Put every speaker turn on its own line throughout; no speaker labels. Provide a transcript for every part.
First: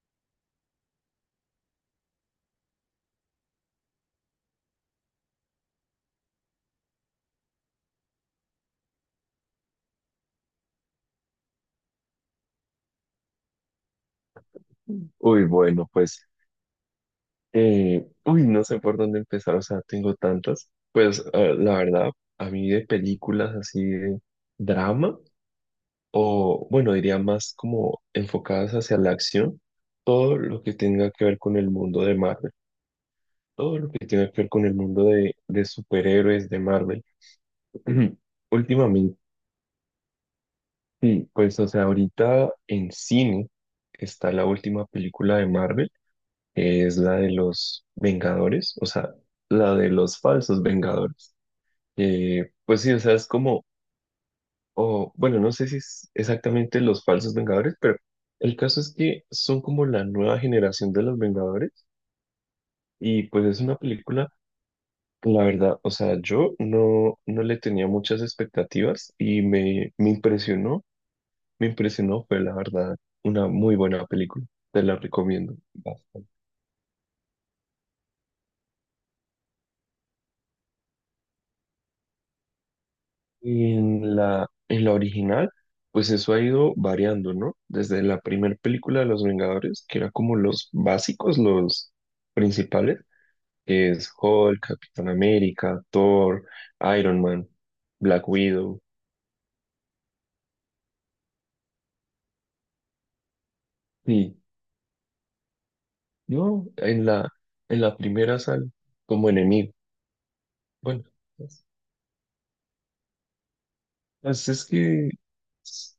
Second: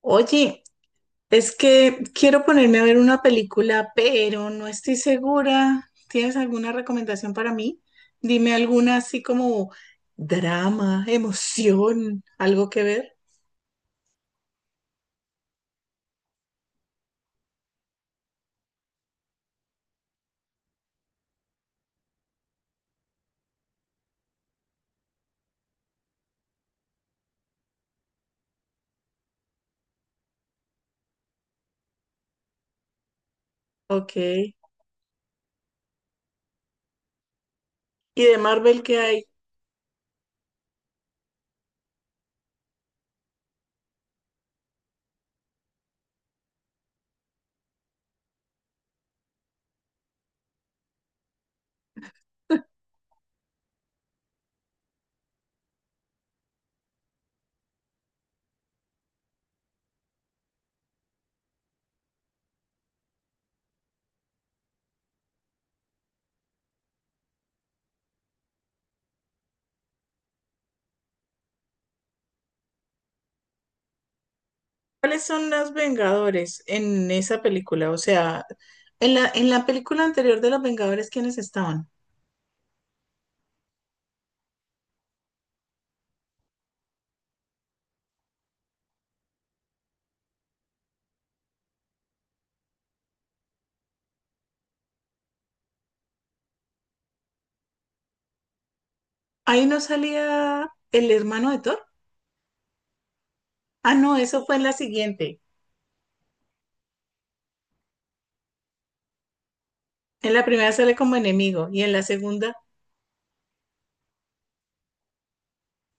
Oye, es que quiero ponerme a ver una película, pero no estoy segura. ¿Tienes alguna recomendación para mí? Dime alguna así como drama, emoción, algo que ver.
Uy, bueno, pues, no sé por dónde empezar, o sea, tengo tantas. Pues, la verdad, a mí de películas así de drama, o bueno, diría más como enfocadas hacia la acción, todo lo que tenga que ver con el mundo de Marvel, todo lo que
Ok.
tenga que ver
¿Y
con el mundo de superhéroes de Marvel.
de Marvel qué
Últimamente,
hay?
sí, pues, o sea, ahorita en cine está la última película de Marvel. Es la de los Vengadores, o sea, la de los falsos Vengadores. Pues sí, o sea, es como, o bueno, no sé si es exactamente los falsos Vengadores, pero el caso es que son como la nueva generación de los Vengadores y pues es una película, la verdad, o sea, yo no, no le tenía muchas expectativas y me impresionó, fue la verdad una muy buena película, te la
¿Cuáles son
recomiendo.
los Vengadores en esa película? O sea, en la película anterior de los Vengadores, ¿quiénes estaban?
Y en la original, pues eso ha ido variando, ¿no? Desde la primera película de Los Vengadores, que era como los básicos, los principales, que es Hulk, Capitán América, Thor, Iron Man, Black Widow.
Ahí no salía el hermano de Thor. Ah, no,
Y
eso fue en la siguiente.
yo en la primera sal como enemigo.
En la primera sale
Bueno,
como
pues
enemigo y en la segunda.
es que es-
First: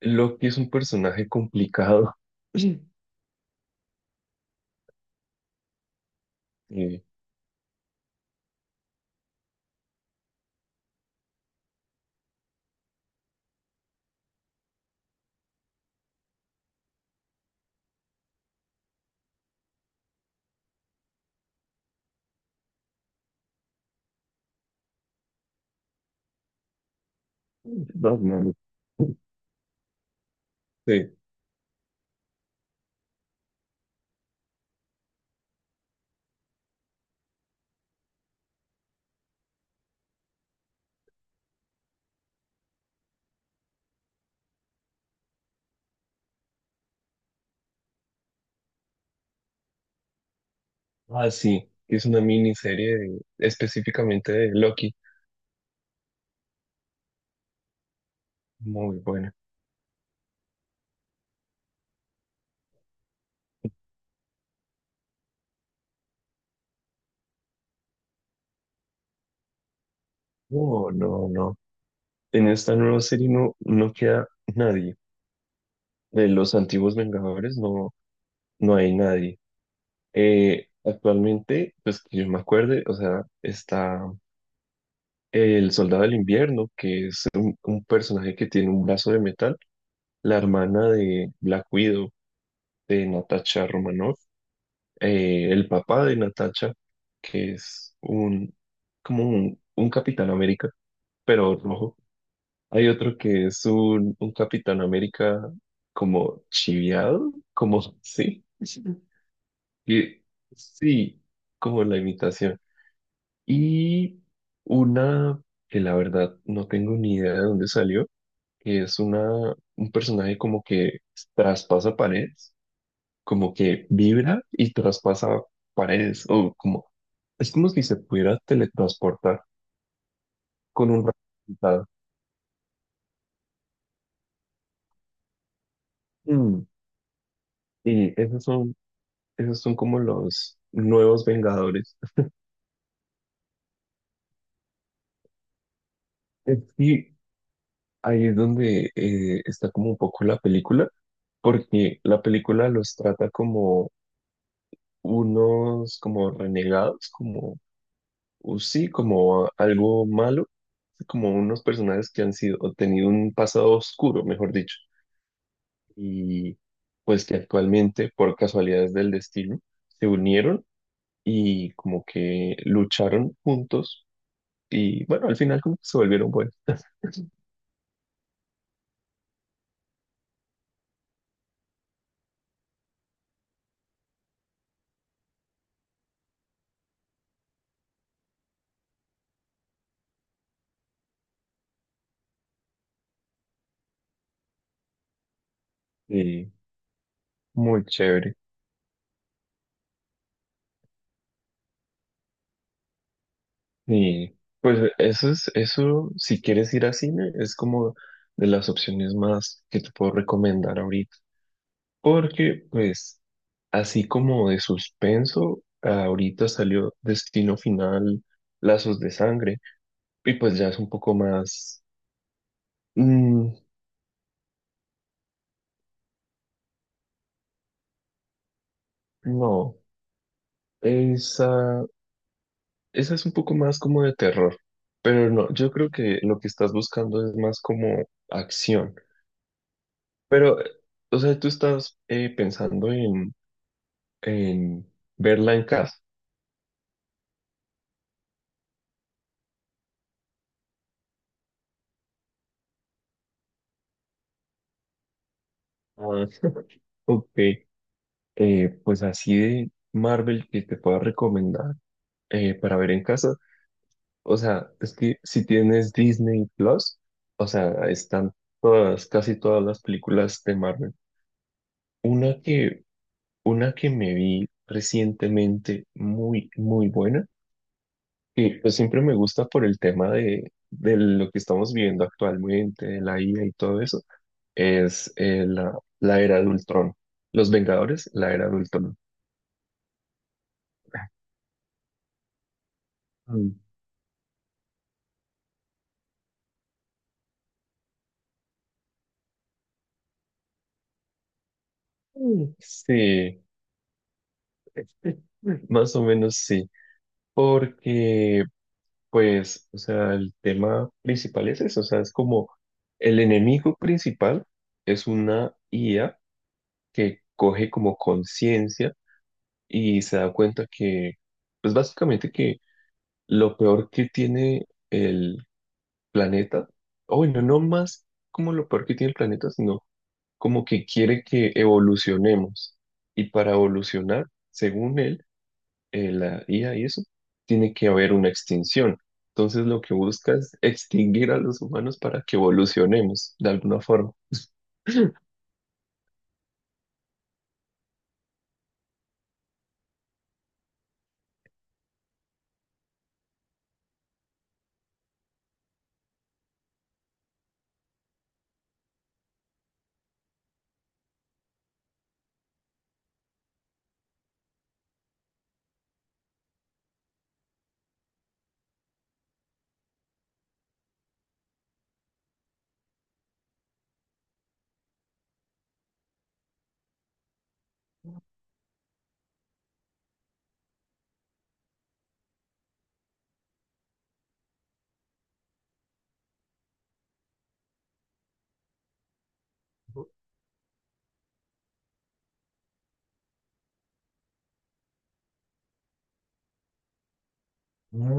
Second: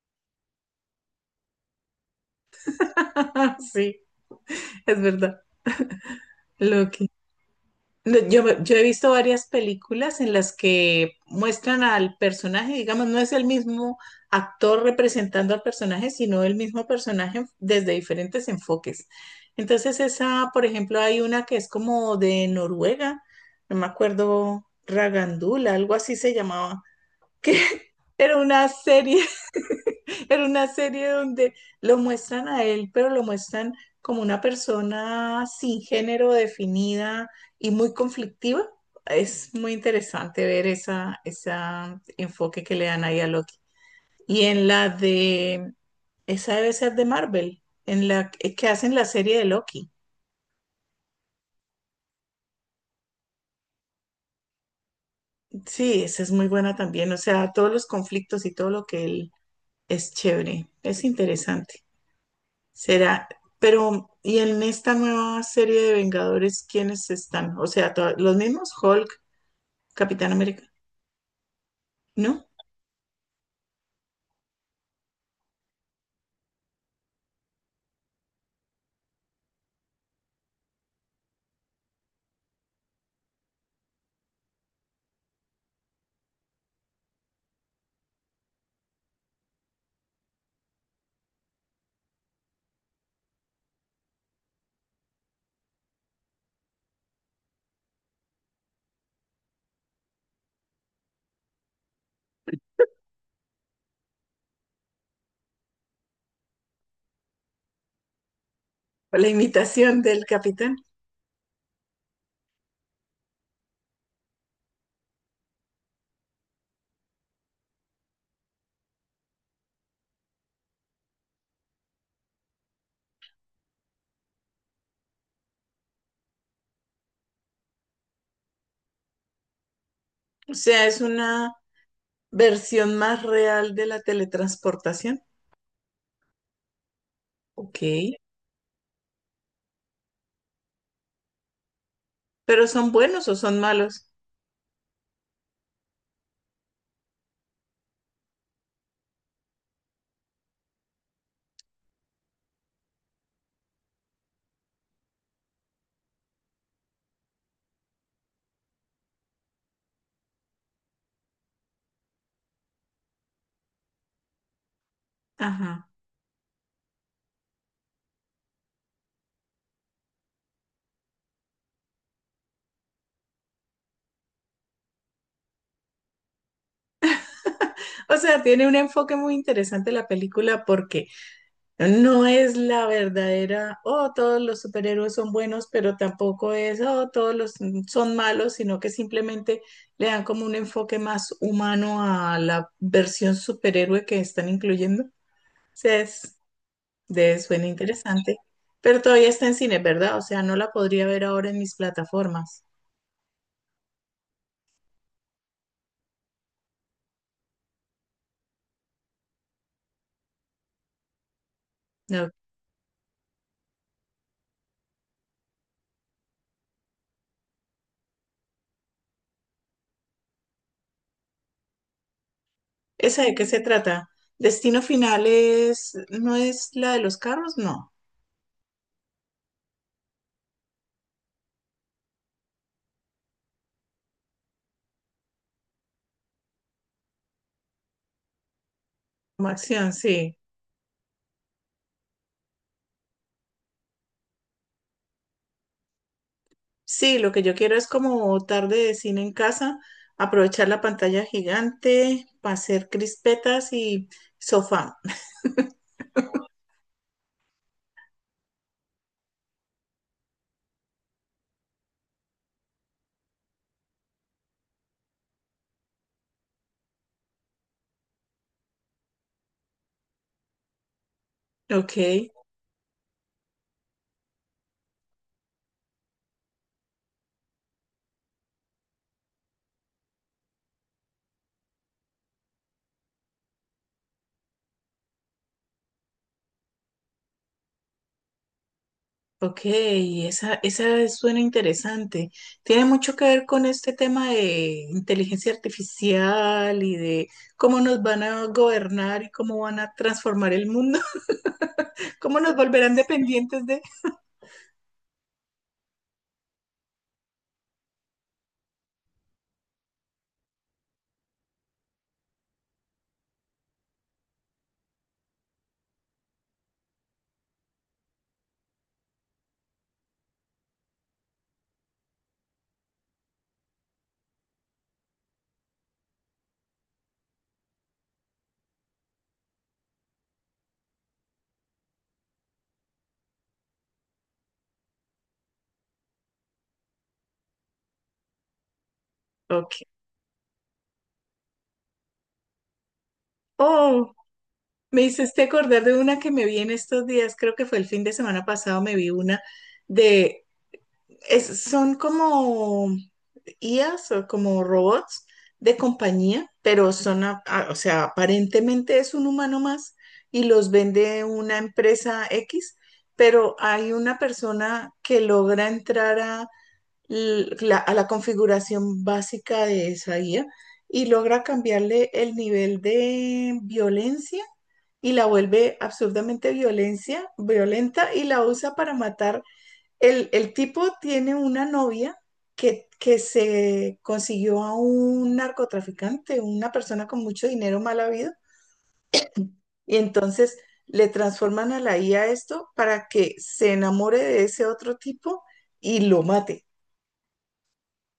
Loki es un personaje complicado. Sí.
Sí, es verdad. Lo
Sí.
que, lo- yo, me- Yo he visto varias películas en las que muestran al personaje, digamos, no es el mismo actor representando al personaje, sino el mismo personaje desde diferentes enfoques. Entonces, esa, por ejemplo, hay una que es como de Noruega, no me acuerdo, Ragandula, algo así se llamaba que era
Batman.
una serie, era una serie
Sí.
donde lo muestran a él, pero lo muestran como una persona sin género definida y muy conflictiva. Es muy interesante ver esa enfoque que le dan ahí a Loki. Y en la de, esa debe ser de Marvel, en la que hacen la serie de Loki.
Ah, sí, que es una miniserie específicamente de Loki.
Sí, esa es muy buena también. O sea, todos los conflictos y todo lo
Muy
que él
buena.
es chévere, es interesante. Será, pero ¿y en esta nueva serie de Vengadores quiénes están? O sea, to- los mismos Hulk, Capitán América,
No, no, no.
¿no?
En esta nueva serie no queda nadie. De los antiguos Vengadores no hay nadie. Actualmente, pues que yo me acuerde, o sea, está el Soldado del Invierno, que es un personaje que tiene un brazo de metal, la hermana de Black Widow, de Natasha Romanoff, el papá de Natasha, que es un, como un Capitán América, pero rojo. Hay otro que es un Capitán América como chiviado, como sí.
La imitación
Y
del Capitán.
sí, como la imitación. Y una que la verdad no tengo ni idea de dónde salió, que es una, un personaje como que traspasa paredes, como que vibra y traspasa paredes, o como es como si se pudiera teletransportar
O sea,
con
es
un
una
resultado.
versión más real de la teletransportación.
Mm.
Ok.
Y esos son como los nuevos Vengadores.
Pero ¿son buenos o son malos?
Es que ahí es donde está como un poco la película, porque la película los trata como unos como renegados, como sí, como algo malo, como unos personajes que han sido, o tenido un pasado oscuro, mejor dicho,
Ajá.
y pues que actualmente, por casualidades del destino, se unieron y como que lucharon juntos y bueno, al final como que se volvieron buenos.
O sea, tiene un enfoque muy interesante la película porque no es la verdadera, oh, todos los superhéroes son buenos, pero tampoco es, oh, todos los son malos, sino que simplemente le dan como un enfoque más humano a la versión superhéroe que están incluyendo. O sea, es,
Sí,
de, suena
muy chévere.
interesante, pero todavía está en cine, ¿verdad? O sea, no la podría ver ahora en mis plataformas.
Y pues eso es, eso si quieres ir a cine es como de las opciones más que te puedo recomendar ahorita.
No.
Porque pues así como de suspenso, ahorita salió Destino Final, Lazos de Sangre y pues ya es un poco más...
¿Esa de qué
mm,
se trata? ¿Destino final es, no es la de los carros? No.
no, esa esa es un poco más como de terror, pero no, yo creo que lo que estás buscando es más como acción.
Como acción, sí.
Pero, o sea, tú estás pensando en verla en casa.
Sí, lo que yo quiero es como tarde de cine en casa, aprovechar la pantalla gigante para hacer crispetas y sofá.
Ah, ok. Pues así de Marvel que te pueda recomendar para ver en casa. O sea, es que si tienes Disney Plus, o sea, están todas, casi todas las películas de Marvel.
Ok,
Una que Una que me vi recientemente muy, muy buena, que pues siempre me gusta por el tema de lo que estamos viviendo actualmente, de la IA y todo eso, es la era de Ultron. Los Vengadores, la era de Ultron.
ok, esa, esa suena interesante. Tiene mucho que ver
Mm.
con este tema de inteligencia artificial y de cómo nos van a gobernar y cómo van a transformar el mundo, cómo nos
Mm,
volverán
sí,
dependientes de...
más o menos sí, porque pues, o sea, el tema principal es eso, o sea, es como el enemigo principal es una IA que coge como conciencia y se da cuenta que, pues básicamente que lo peor que tiene el planeta, o bueno, no más como lo peor que tiene el planeta, sino como que quiere que evolucionemos. Y para evolucionar, según él, la IA y eso, tiene que haber una extinción. Entonces lo
Ok.
que busca es extinguir a los humanos para que evolucionemos de alguna forma.
Oh, me hiciste acordar de una que me vi en estos días, creo que fue el fin de semana pasado, me vi una de es- son como IAs o como robots de compañía, pero son, a- o sea, aparentemente es un humano más y los vende una empresa X, pero hay una persona que logra entrar a a la configuración básica de esa IA y logra cambiarle el nivel de violencia. Y la vuelve absurdamente violencia, violenta y la usa para matar el tipo tiene una novia que se consiguió a un narcotraficante, una persona con mucho dinero mal habido, y entonces le transforman a la I a esto para que se enamore de ese otro tipo y lo mate.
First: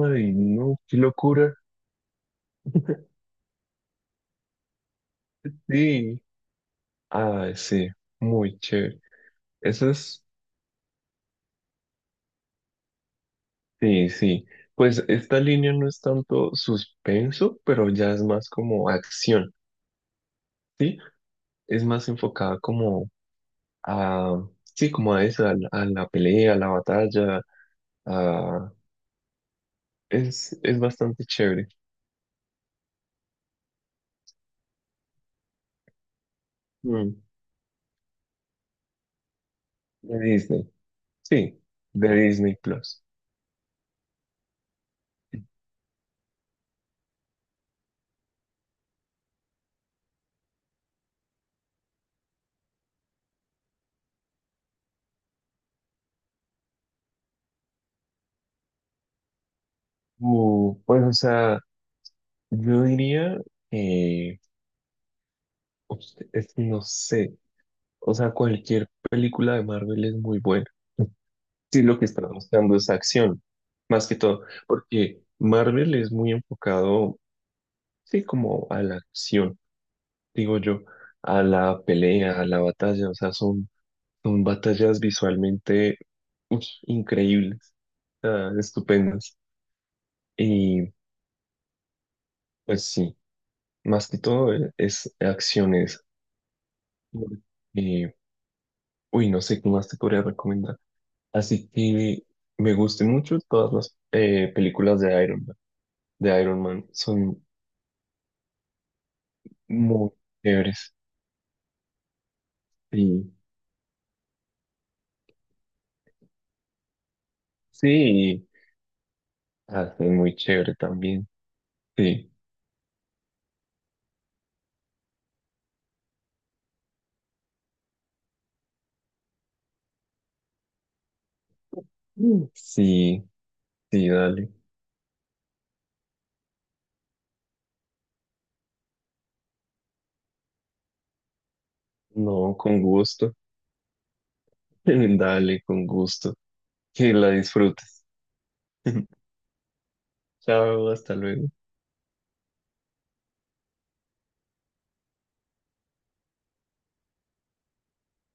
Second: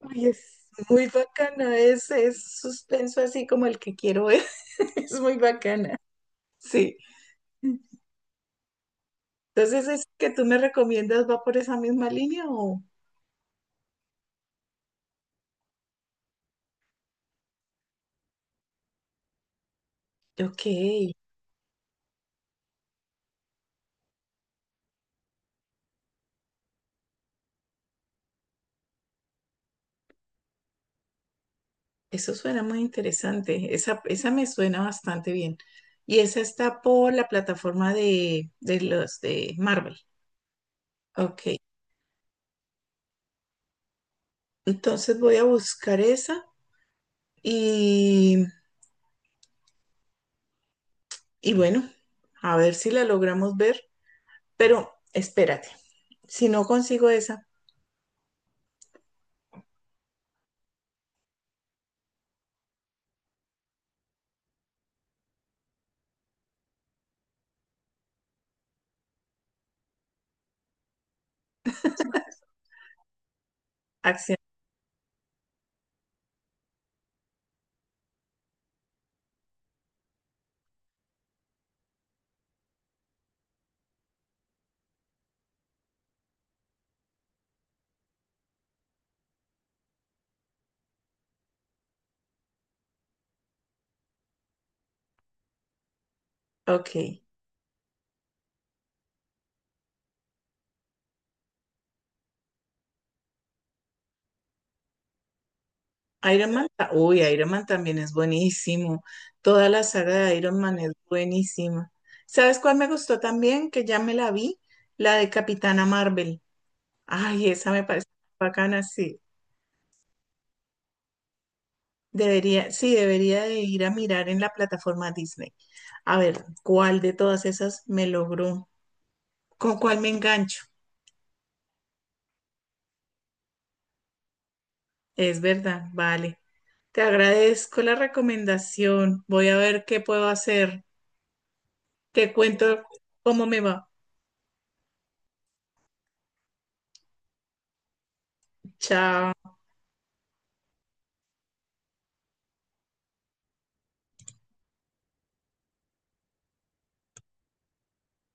Ay,
Ay,
es
no, qué
muy
locura.
bacana, es suspenso así como el que quiero ver, es muy bacana,
Sí,
sí.
ay, sí, muy chévere.
Entonces,
Eso
¿es
es,
que tú me recomiendas va por esa misma línea o?
sí, sí. Pues esta línea no es tanto suspenso, pero ya es más como acción,
Ok.
¿sí? Es más enfocada como a, sí, como a eso, a a la pelea, a la batalla, a... es bastante chévere.
Eso suena muy interesante. Esa me suena bastante bien. Y esa está por
Mm,
la plataforma de los de Marvel.
de Disney,
Ok.
sí, de Disney Plus.
Entonces voy a buscar esa y, y bueno, a ver si la logramos ver. Pero espérate, si no consigo esa,
Pues, o sea, yo diría que, ups, es que no sé, o sea, cualquier película de Marvel es muy buena. Sí, lo que está mostrando es acción, más que
acción.
todo, porque Marvel es muy enfocado, sí, como a la acción, digo yo, a la pelea, a la batalla, o sea, son, son batallas visualmente uy, increíbles, ah, estupendas. Y pues sí, más que todo es acciones.
Ok.
Y, uy, no sé qué más te podría recomendar. Así que me gustan mucho todas las películas de Iron Man, de
Iron
Iron
Man,
Man
ta- uy,
son
Iron Man también es buenísimo. Toda la
muy
saga de Iron Man es
chéveres.
buenísima. ¿Sabes cuál me gustó
Sí,
también? Que ya me la vi, la de Capitana Marvel. Ay, esa me parece
sí,
bacana, sí.
hace muy chévere también. Sí.
Debería, sí, debería de ir a mirar en la plataforma Disney. A ver, ¿cuál de todas esas me logró? ¿Con cuál me engancho?
Mm. Sí, sí, dale.
Es verdad, vale. Te agradezco la recomendación. Voy a ver qué puedo hacer. Te
No,
cuento
con gusto.
cómo me va.
Dale, con gusto. Que la disfrutes.
Chao.
Chao, hasta luego.